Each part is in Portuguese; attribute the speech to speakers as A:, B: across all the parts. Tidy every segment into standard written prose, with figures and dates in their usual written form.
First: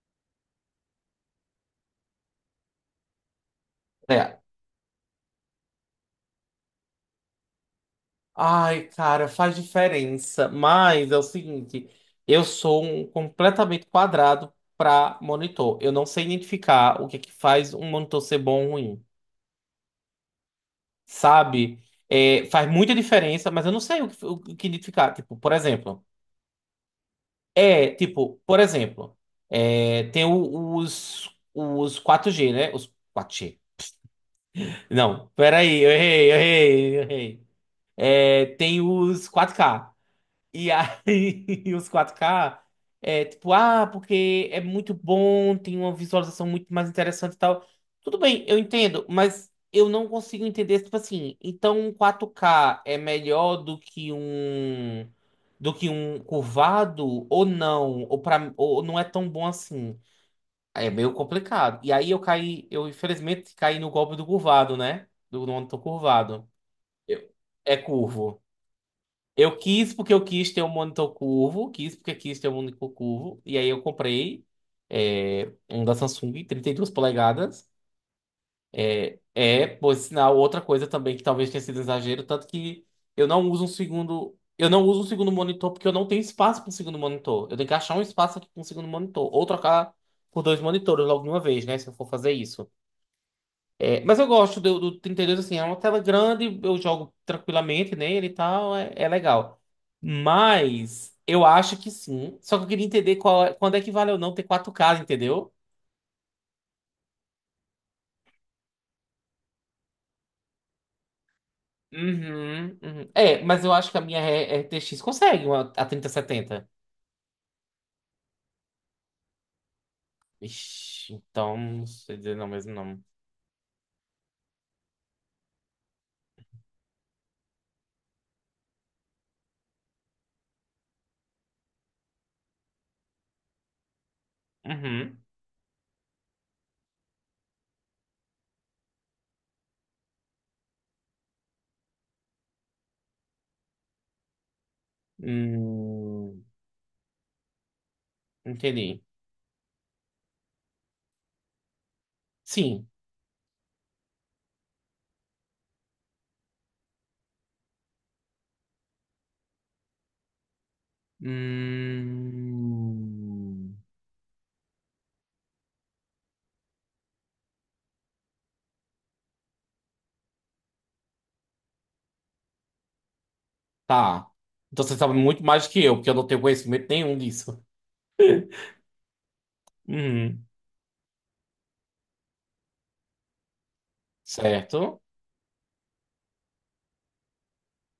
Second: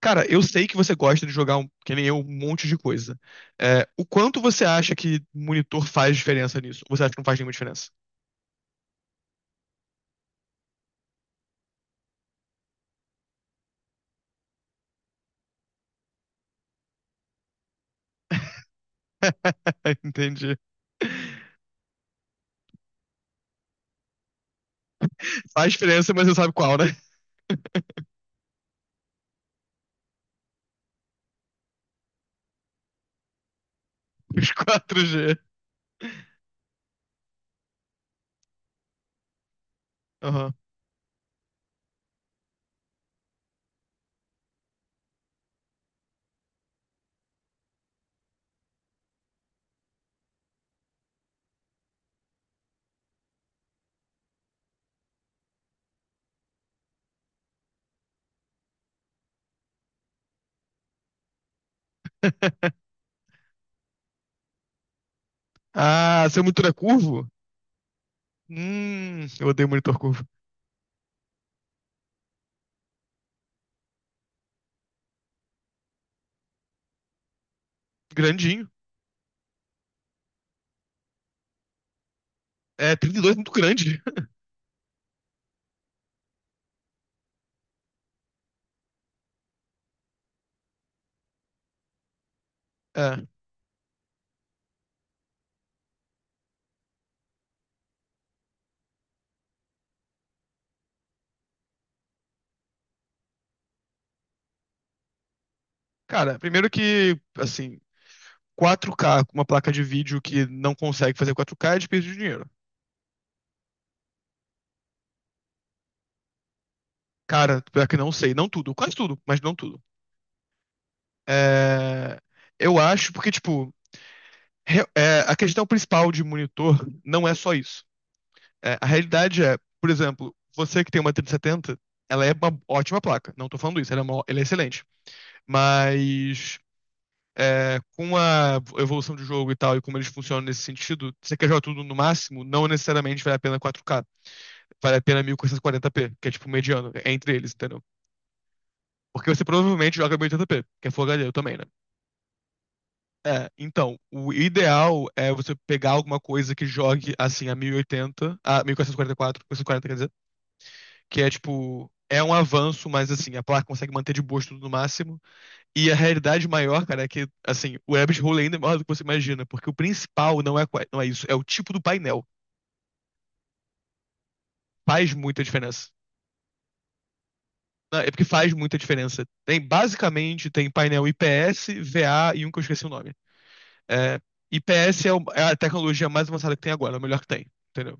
A: Cara, eu sei que você gosta de jogar, que nem eu, um monte de coisa. O
B: É.
A: quanto você acha que monitor faz diferença nisso? Ou você acha que não faz nenhuma diferença?
B: Ai, cara, faz diferença. Mas é o seguinte, eu sou um completamente quadrado para monitor. Eu não sei identificar o que é que faz um monitor ser bom ou ruim,
A: Entendi.
B: sabe? É, faz muita diferença, mas eu não sei o que identificar. Tipo, por
A: Faz
B: exemplo,
A: diferença, mas você sabe qual, né?
B: é tipo, por exemplo, tem os quatro g, né? Os quatro g.
A: Os 4G.
B: Não, peraí, eu errei, eu errei, eu errei. É, tem os quatro k.
A: Aham.
B: E aí, os 4K, é tipo, ah, porque é muito bom, tem uma visualização muito mais interessante e tal. Tudo bem, eu entendo, mas eu não consigo entender, tipo assim, então um 4K é melhor do que um curvado ou não, ou não é tão bom assim. É meio complicado. E aí eu caí, eu infelizmente caí no golpe do curvado, né? Do monitor
A: Ah, seu
B: curvado.
A: monitor é curvo?
B: Eu- É curvo.
A: Eu
B: Eu
A: odeio
B: quis
A: monitor
B: porque
A: curvo.
B: eu quis ter um monitor curvo, quis porque quis ter um monitor curvo, e aí eu comprei um da Samsung, 32 polegadas.
A: Grandinho.
B: É, por sinal, outra coisa também que talvez tenha sido um exagero, tanto que
A: É, 32 é muito grande.
B: eu não uso um segundo monitor porque eu não tenho espaço para um segundo monitor. Eu tenho que achar um espaço aqui para um segundo monitor, ou trocar por dois monitores logo de uma vez, né, se eu for fazer isso.
A: É.
B: É, mas eu gosto do 32, assim, é uma tela grande, eu jogo tranquilamente nele e tal, é legal. Mas eu acho que sim. Só que eu queria entender qual, quando é que vale ou não ter quatro k, entendeu?
A: Cara, primeiro que, assim, 4K com uma placa de vídeo que não consegue fazer 4K é desperdício de dinheiro.
B: Uhum, uhum. É, mas eu acho que a minha RTX consegue uma, a 3070.
A: Cara, pior que não sei. Não tudo, quase tudo, mas não tudo.
B: Ixi, então, não sei
A: É,
B: dizer não mesmo
A: eu
B: não.
A: acho, porque, tipo, a questão principal de monitor não é só isso. É, a realidade é, por exemplo, você que tem uma 3070, ela é uma ótima placa. Não tô falando isso, ela é excelente.
B: Uhum.
A: Mas é, com a evolução do jogo e tal, e como eles funcionam nesse sentido, você quer jogar tudo no máximo, não necessariamente vale a pena 4K. Vale a pena 1440p, que é
B: Hum,
A: tipo o mediano, é entre eles, entendeu?
B: entendi.
A: Porque você provavelmente joga 1080p, que é Full HD, eu também, né?
B: Sim.
A: É, então, o ideal é você pegar alguma coisa que jogue assim a 1080, a 1444, 1440, quer dizer, que é tipo, é um avanço, mas assim, a placa
B: Hum.
A: consegue manter de boas tudo no máximo. E a realidade maior, cara, é que assim, o rabbit hole ainda é maior do que você imagina, porque o principal não não é isso, é o tipo do painel.
B: Tá. Então você
A: Faz
B: sabe
A: muita
B: muito mais que
A: diferença.
B: eu, porque eu não tenho conhecimento nenhum disso.
A: Não, é porque faz muita diferença. Tem
B: Uhum.
A: basicamente tem painel IPS, VA e um que eu esqueci o nome. É, IPS
B: Certo.
A: é o- é a tecnologia mais avançada que tem agora, é o melhor que tem. Entendeu?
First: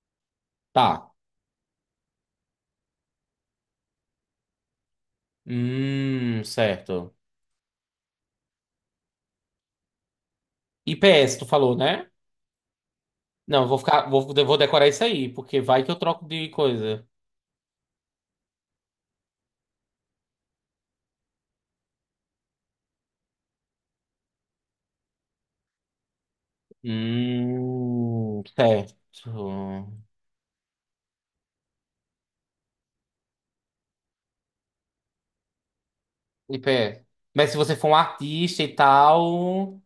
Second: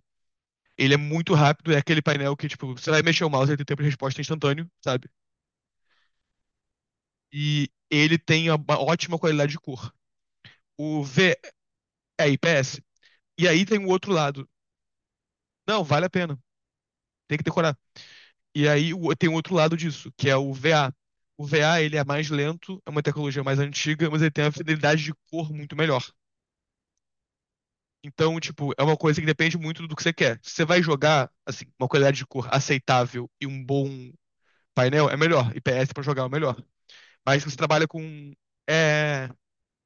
B: Tá.
A: Ele é muito rápido, é aquele painel que, tipo, você vai mexer o mouse, ele tem tempo de resposta instantâneo, sabe?
B: Certo.
A: E ele tem uma ótima qualidade de cor. O V
B: IPS, tu falou, né?
A: é IPS. E
B: Não,
A: aí tem o outro
B: eu
A: lado.
B: vou decorar isso aí, porque vai
A: Não,
B: que eu
A: vale a
B: troco
A: pena.
B: de coisa.
A: Tem que decorar. E aí tem o outro lado disso, que é o VA. O VA, ele é mais lento, é uma tecnologia mais antiga, mas ele tem uma fidelidade de cor muito melhor. Então, tipo, é
B: Certo.
A: uma coisa que depende muito do que você quer. Se você vai jogar, assim, uma qualidade de cor aceitável e um bom painel, é melhor. IPS pra jogar é o melhor.
B: IPS.
A: Mas
B: Mas
A: você
B: se você
A: trabalha
B: for um
A: com.
B: artista e
A: É,
B: tal.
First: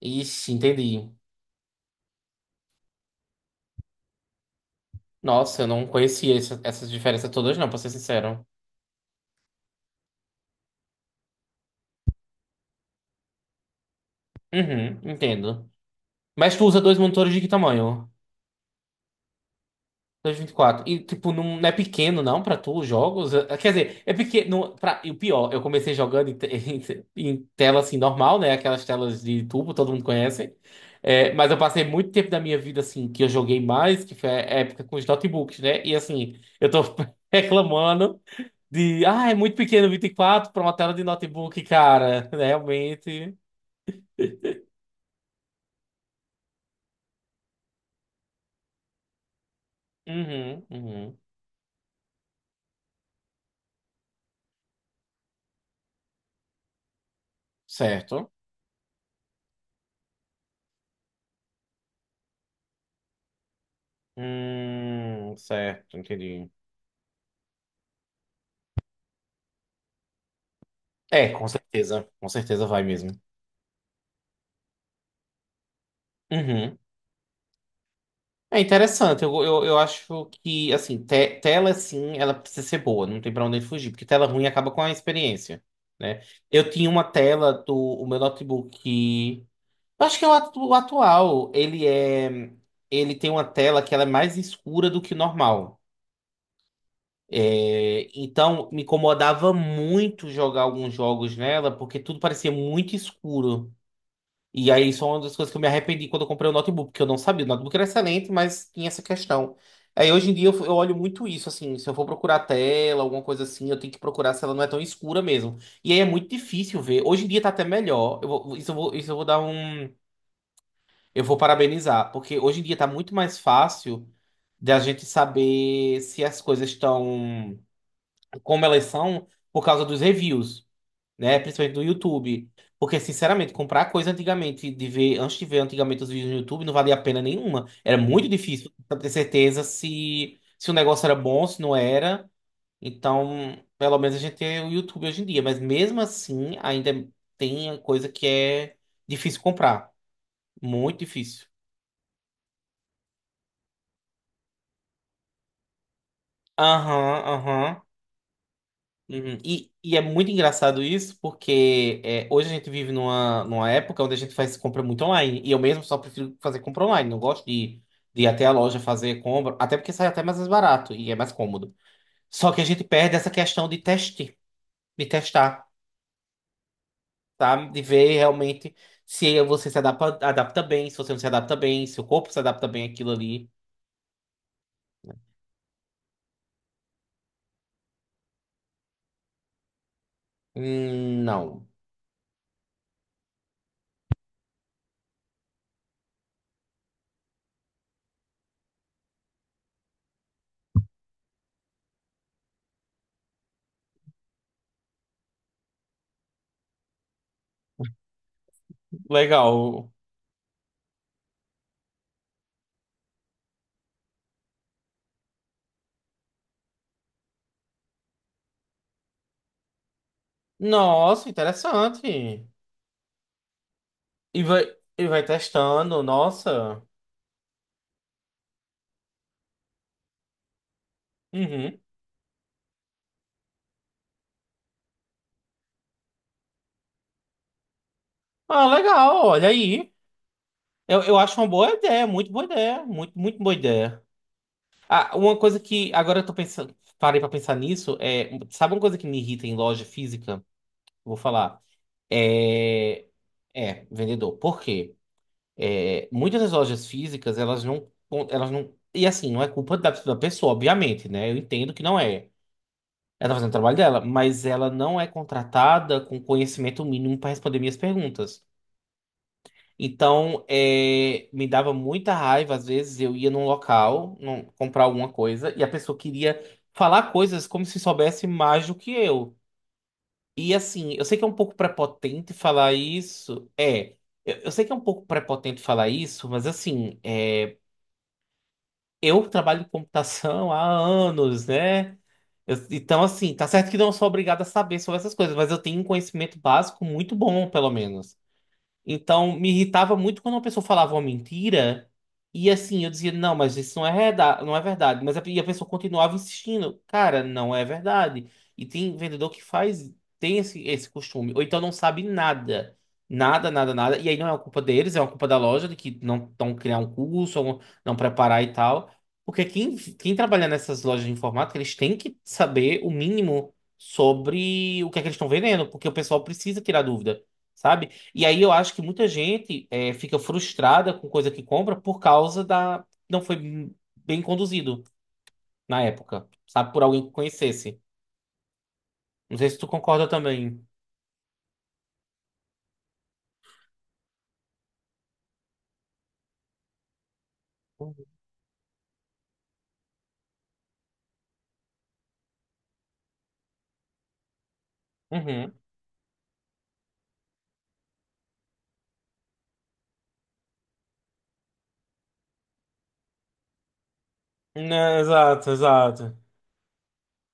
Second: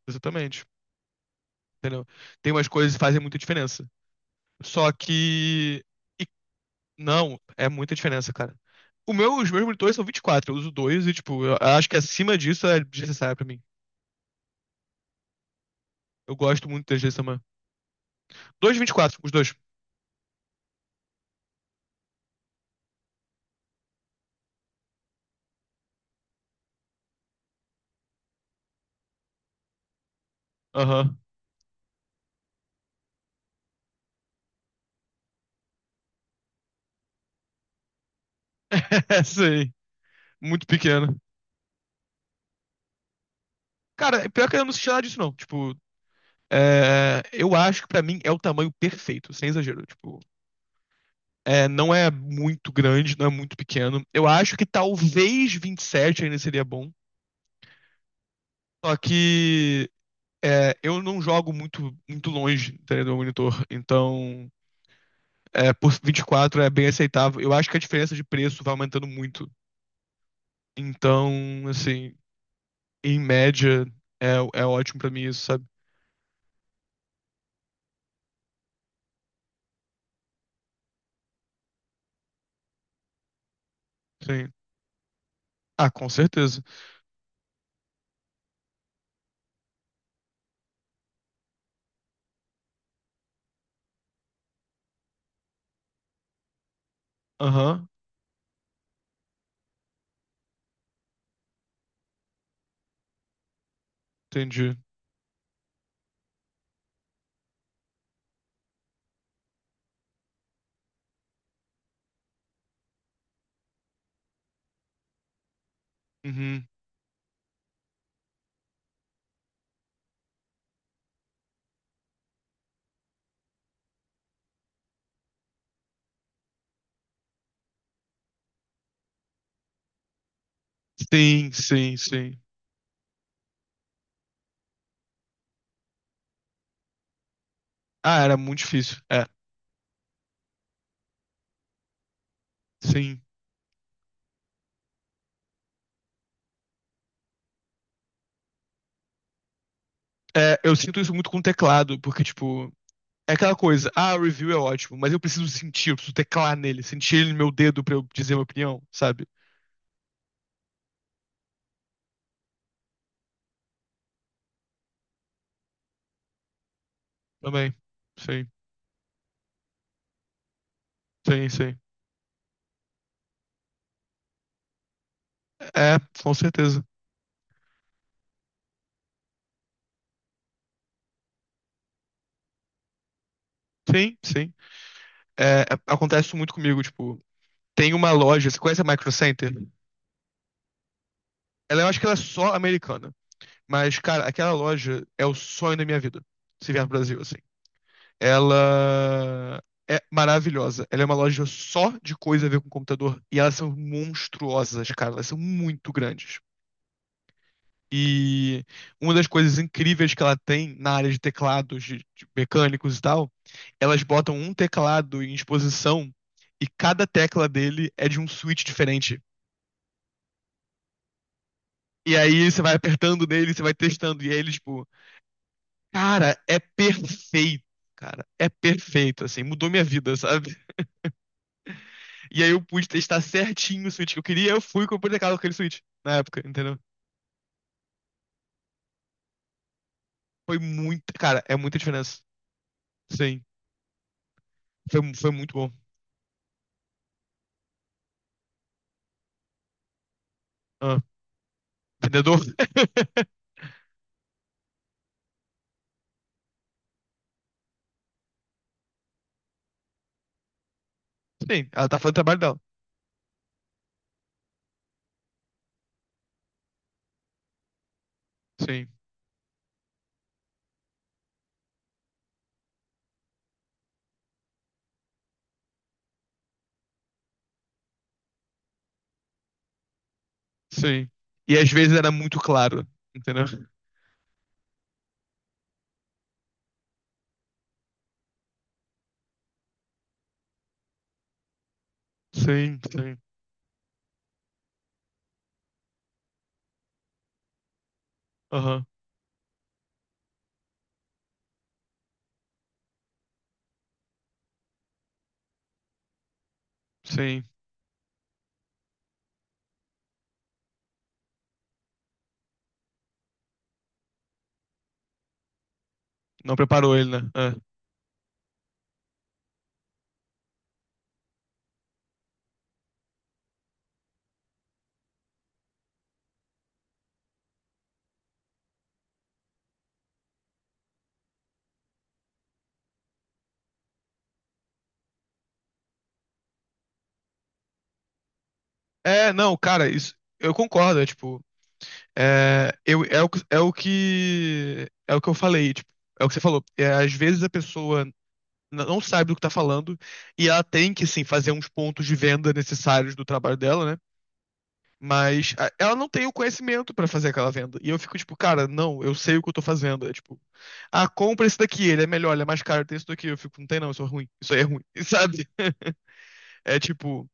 B: Ixi,
A: exatamente.
B: entendi.
A: Entendeu? Tem umas coisas que fazem muita diferença. Só
B: Nossa, eu
A: que.
B: não
A: e-
B: conhecia essas diferenças
A: não,
B: todas, não,
A: é
B: pra ser
A: muita diferença,
B: sincero.
A: cara. Os meus monitores são 24, eu uso dois e, tipo, eu acho que acima disso é desnecessário pra mim.
B: Uhum, entendo.
A: Eu
B: Mas tu
A: gosto
B: usa
A: muito
B: dois
A: das
B: monitores
A: GSM.
B: de que tamanho?
A: Dois de 24, os dois.
B: 2024. E, 24 e tipo, não, não é pequeno, não, pra tu, os jogos? Quer dizer, é pequeno. E o pior, eu comecei jogando em tela, assim, normal, né? Aquelas telas de tubo, todo mundo conhece.
A: Aham.
B: Mas eu passei muito tempo da minha vida, assim, que eu joguei mais, que foi a época com os notebooks, né? E, assim, eu tô reclamando de. Ah, é muito
A: Sei.
B: pequeno 24 pra
A: Muito
B: uma tela de
A: pequeno.
B: notebook, cara. Realmente.
A: Cara, é pior que eu não senti nada disso, não. Tipo, é, eu acho que pra mim é o tamanho perfeito, sem exagero. Tipo,
B: Uhum, uhum.
A: é, não é muito grande, não é muito pequeno. Eu acho que talvez 27 ainda seria bom.
B: Certo.
A: Só que é, eu não jogo muito longe, entendeu, do meu monitor. Então, é, por
B: Certo, entendi.
A: 24 é bem aceitável. Eu acho que a diferença de preço vai aumentando muito.
B: É, com
A: Então,
B: certeza.
A: assim,
B: Com certeza vai mesmo.
A: em média, é, é ótimo pra mim isso, sabe?
B: Uhum. É interessante, eu acho que, assim, tela, sim, ela precisa ser boa, não tem pra onde fugir, porque tela ruim
A: Sim.
B: acaba com a experiência,
A: Ah, com
B: né?
A: certeza.
B: Eu tinha uma tela do o meu notebook, eu acho que é o atual, ele tem uma tela que ela é mais escura do que o normal.
A: Aham,
B: É, então, me incomodava muito jogar alguns jogos nela, porque tudo parecia muito escuro. E
A: entendi.
B: aí, isso é uma das coisas que eu me arrependi quando eu comprei o notebook, porque eu não sabia. O notebook era excelente, mas tinha essa questão. Aí, hoje em dia, eu olho muito isso, assim. Se eu for procurar a tela, alguma coisa assim, eu tenho que procurar se ela não é tão escura mesmo. E aí, é muito
A: Uhum.
B: difícil ver. Hoje em dia, tá até melhor. Isso eu vou dar um. Eu vou parabenizar, porque hoje em dia tá muito mais fácil da gente saber se as coisas estão como elas são, por causa dos reviews, né?
A: Sim,
B: Principalmente do
A: sim, sim.
B: YouTube. Porque, sinceramente, comprar coisa antigamente, antes de ver antigamente os vídeos no YouTube, não valia a pena nenhuma. Era
A: Ah,
B: muito
A: era muito
B: difícil
A: difícil.
B: pra ter
A: É,
B: certeza se o negócio era bom, se não era.
A: sim.
B: Então, pelo menos a gente tem o YouTube hoje em dia. Mas mesmo assim, ainda tem coisa que é difícil comprar.
A: É, eu sinto
B: Muito
A: isso muito com o
B: difícil.
A: teclado, porque, tipo, é aquela coisa, ah, o review é ótimo, mas eu preciso sentir, eu preciso teclar nele,
B: Aham,
A: sentir ele no meu
B: aham.
A: dedo pra eu dizer minha opinião, sabe?
B: Uhum. É muito engraçado isso, porque hoje a gente vive numa época onde a gente faz compra muito online. E eu mesmo só prefiro fazer compra online. Não gosto
A: Também.
B: de ir até
A: Sim,
B: a loja fazer compra, até porque sai até mais barato e é mais
A: sim,
B: cômodo.
A: sim.
B: Só que a gente perde essa questão de teste, de testar,
A: É, com certeza.
B: tá? De ver realmente se você se adapta, adapta bem, se você não se adapta bem, se o corpo se adapta bem àquilo ali.
A: Sim, sim. É, acontece isso muito comigo, tipo, tem uma loja, você conhece a Micro Center?
B: Não.
A: Ela, eu acho que ela é só americana, mas, cara, aquela loja é o sonho da minha vida, se vier pro Brasil, assim. Ela é maravilhosa. Ela é uma loja só de coisa a ver com computador. E elas são monstruosas, cara. Elas são muito grandes. E uma das coisas
B: Legal.
A: incríveis que ela tem na área de teclados, de mecânicos e tal, elas botam um teclado em exposição e cada tecla dele é de um switch diferente.
B: Nossa,
A: E
B: interessante.
A: aí você vai apertando nele, você vai testando. E aí
B: E
A: ele,
B: vai,
A: tipo,
B: e vai testando,
A: cara, é
B: nossa.
A: perfeito, cara. É perfeito, assim, mudou minha vida, sabe?
B: Uhum.
A: E aí eu pude testar certinho o switch que eu queria, eu fui e comprei aquele switch na época, entendeu?
B: Ah, legal, olha aí.
A: Foi
B: Eu,
A: muito
B: eu acho
A: cara,
B: uma
A: é muita diferença.
B: boa ideia, muito, muito
A: Sim,
B: boa ideia.
A: foi,
B: Ah,
A: foi
B: uma
A: muito
B: coisa
A: bom.
B: que agora eu tô pensando, parei pra pensar nisso, sabe uma coisa que me irrita em loja física? Eu
A: Ah,
B: Vou falar.
A: vendedor?
B: É, é vendedor. Por quê? Muitas das lojas físicas, elas não, e assim, não é culpa da pessoa, obviamente, né? Eu
A: Sim,
B: entendo que
A: ela tá
B: não
A: fazendo o
B: é.
A: trabalho dela.
B: Ela tá fazendo o trabalho dela, mas ela não é contratada com conhecimento mínimo para responder minhas perguntas.
A: Sim,
B: Então, me dava muita raiva, às vezes eu ia num local comprar alguma coisa e a pessoa queria falar coisas como se soubesse mais do que eu. E assim, eu
A: sim.
B: sei que é um pouco
A: E às vezes era
B: prepotente
A: muito
B: falar
A: claro, entendeu?
B: isso. Eu sei que é um pouco prepotente falar isso, mas assim, eu trabalho em computação há anos, né? Eu-
A: Sim,
B: então,
A: sim.
B: assim, tá certo que não sou obrigado a saber sobre essas coisas, mas eu tenho um conhecimento básico muito bom, pelo menos.
A: Aham,
B: Então, me irritava muito quando uma pessoa falava uma mentira e assim, eu dizia, não, mas isso não é verdade. Mas e a pessoa continuava insistindo, cara,
A: sim.
B: não é verdade. E tem vendedor que faz, tem esse costume, ou então não sabe nada. Nada, nada, nada. E aí não é uma culpa deles, é uma culpa da loja de que não estão
A: Não
B: criar um
A: preparou ele, né?
B: curso, ou não preparar e tal. Porque quem trabalha nessas lojas de informática, eles têm que saber o mínimo sobre o que é que eles estão vendendo, porque o pessoal precisa tirar dúvida, sabe? E aí eu acho que muita gente fica frustrada com coisa que compra por causa da. Não foi bem conduzido na época, sabe? Por alguém que conhecesse.
A: É, É,
B: Não sei
A: não,
B: se tu
A: cara,
B: concorda
A: isso eu
B: também.
A: concordo, é tipo, é, eu, é, o, que- é o que é o que eu falei, tipo, é o que você falou. É, às vezes a pessoa
B: Uhum.
A: não sabe do que tá falando, e ela tem que, sim, fazer uns pontos de venda necessários do trabalho dela, né?
B: Uhum.
A: Ela não tem o conhecimento pra fazer aquela venda. E eu fico tipo, cara, não, eu sei o que eu tô fazendo. É tipo, ah, compra esse daqui, ele é melhor, ele é mais caro, tem esse daqui. Eu fico, não tem não, isso é ruim, isso aí é ruim,
B: Né,
A: sabe?
B: exato, exato.
A: É tipo,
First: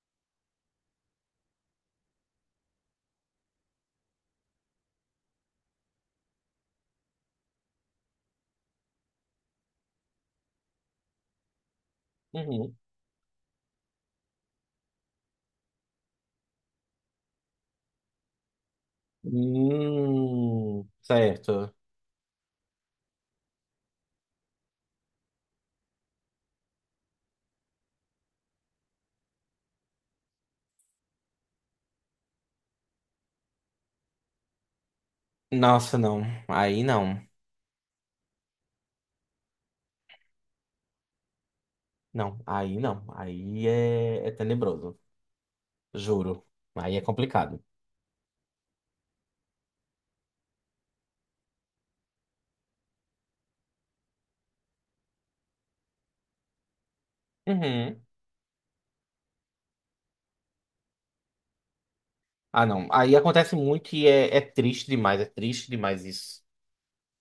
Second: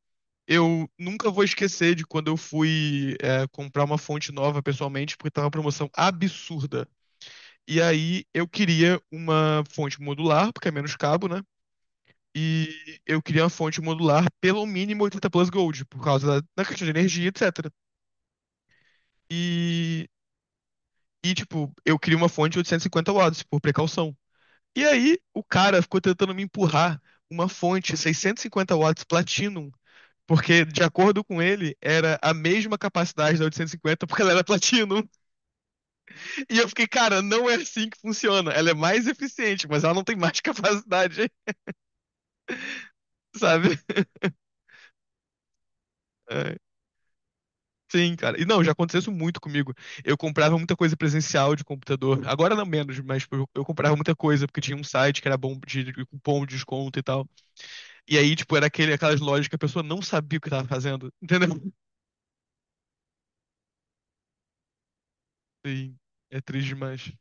A: eu nunca vou esquecer de quando eu fui comprar uma fonte nova pessoalmente, porque tava uma promoção absurda. E aí eu queria uma fonte modular, porque é menos cabo, né?
B: Uhum.
A: E eu queria uma fonte modular pelo mínimo 80 plus Gold, por causa da questão de energia, etc. E, tipo,
B: Certo.
A: eu queria uma fonte de 850 watts, por precaução. E aí, o cara ficou tentando me empurrar uma fonte 650 watts Platinum, porque, de acordo com ele, era a mesma capacidade da 850, porque ela era Platinum.
B: Nossa, não.
A: E eu
B: Aí
A: fiquei, cara,
B: não.
A: não é assim que funciona. Ela é mais eficiente, mas ela não tem mais capacidade,
B: Não, aí não. Aí
A: sabe?
B: é tenebroso. Juro.
A: É.
B: Aí é complicado.
A: Sim, cara. E não, já aconteceu isso muito comigo. Eu comprava muita coisa presencial de computador. Agora não menos, mas tipo, eu comprava muita coisa porque tinha um site que era bom de cupom de desconto e tal.
B: Uhum.
A: E aí, tipo, era aquele, aquelas lojas que a pessoa não sabia o que tava fazendo. Entendeu?
B: Ah, não. Aí acontece muito e é triste demais. É triste
A: Sim,
B: demais
A: é
B: isso.
A: triste demais.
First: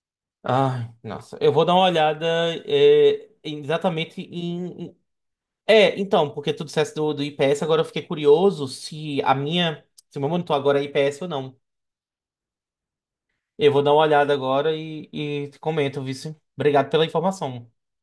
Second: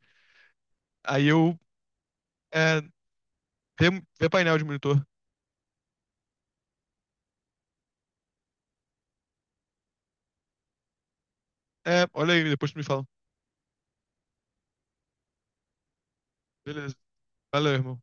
B: Ai,
A: Aí
B: nossa. Eu
A: eu.
B: vou dar uma olhada
A: É, vê,
B: exatamente
A: vê painel de
B: em. em-
A: monitor.
B: É, então, porque tu dissesse do IPS, agora eu fiquei curioso se a minha. Se o meu monitor agora é IPS ou não.
A: É, olha aí, depois tu me fala.
B: Eu vou dar uma olhada agora e te comento, vice. Obrigado
A: Beleza.
B: pela informação.
A: Valeu, irmão.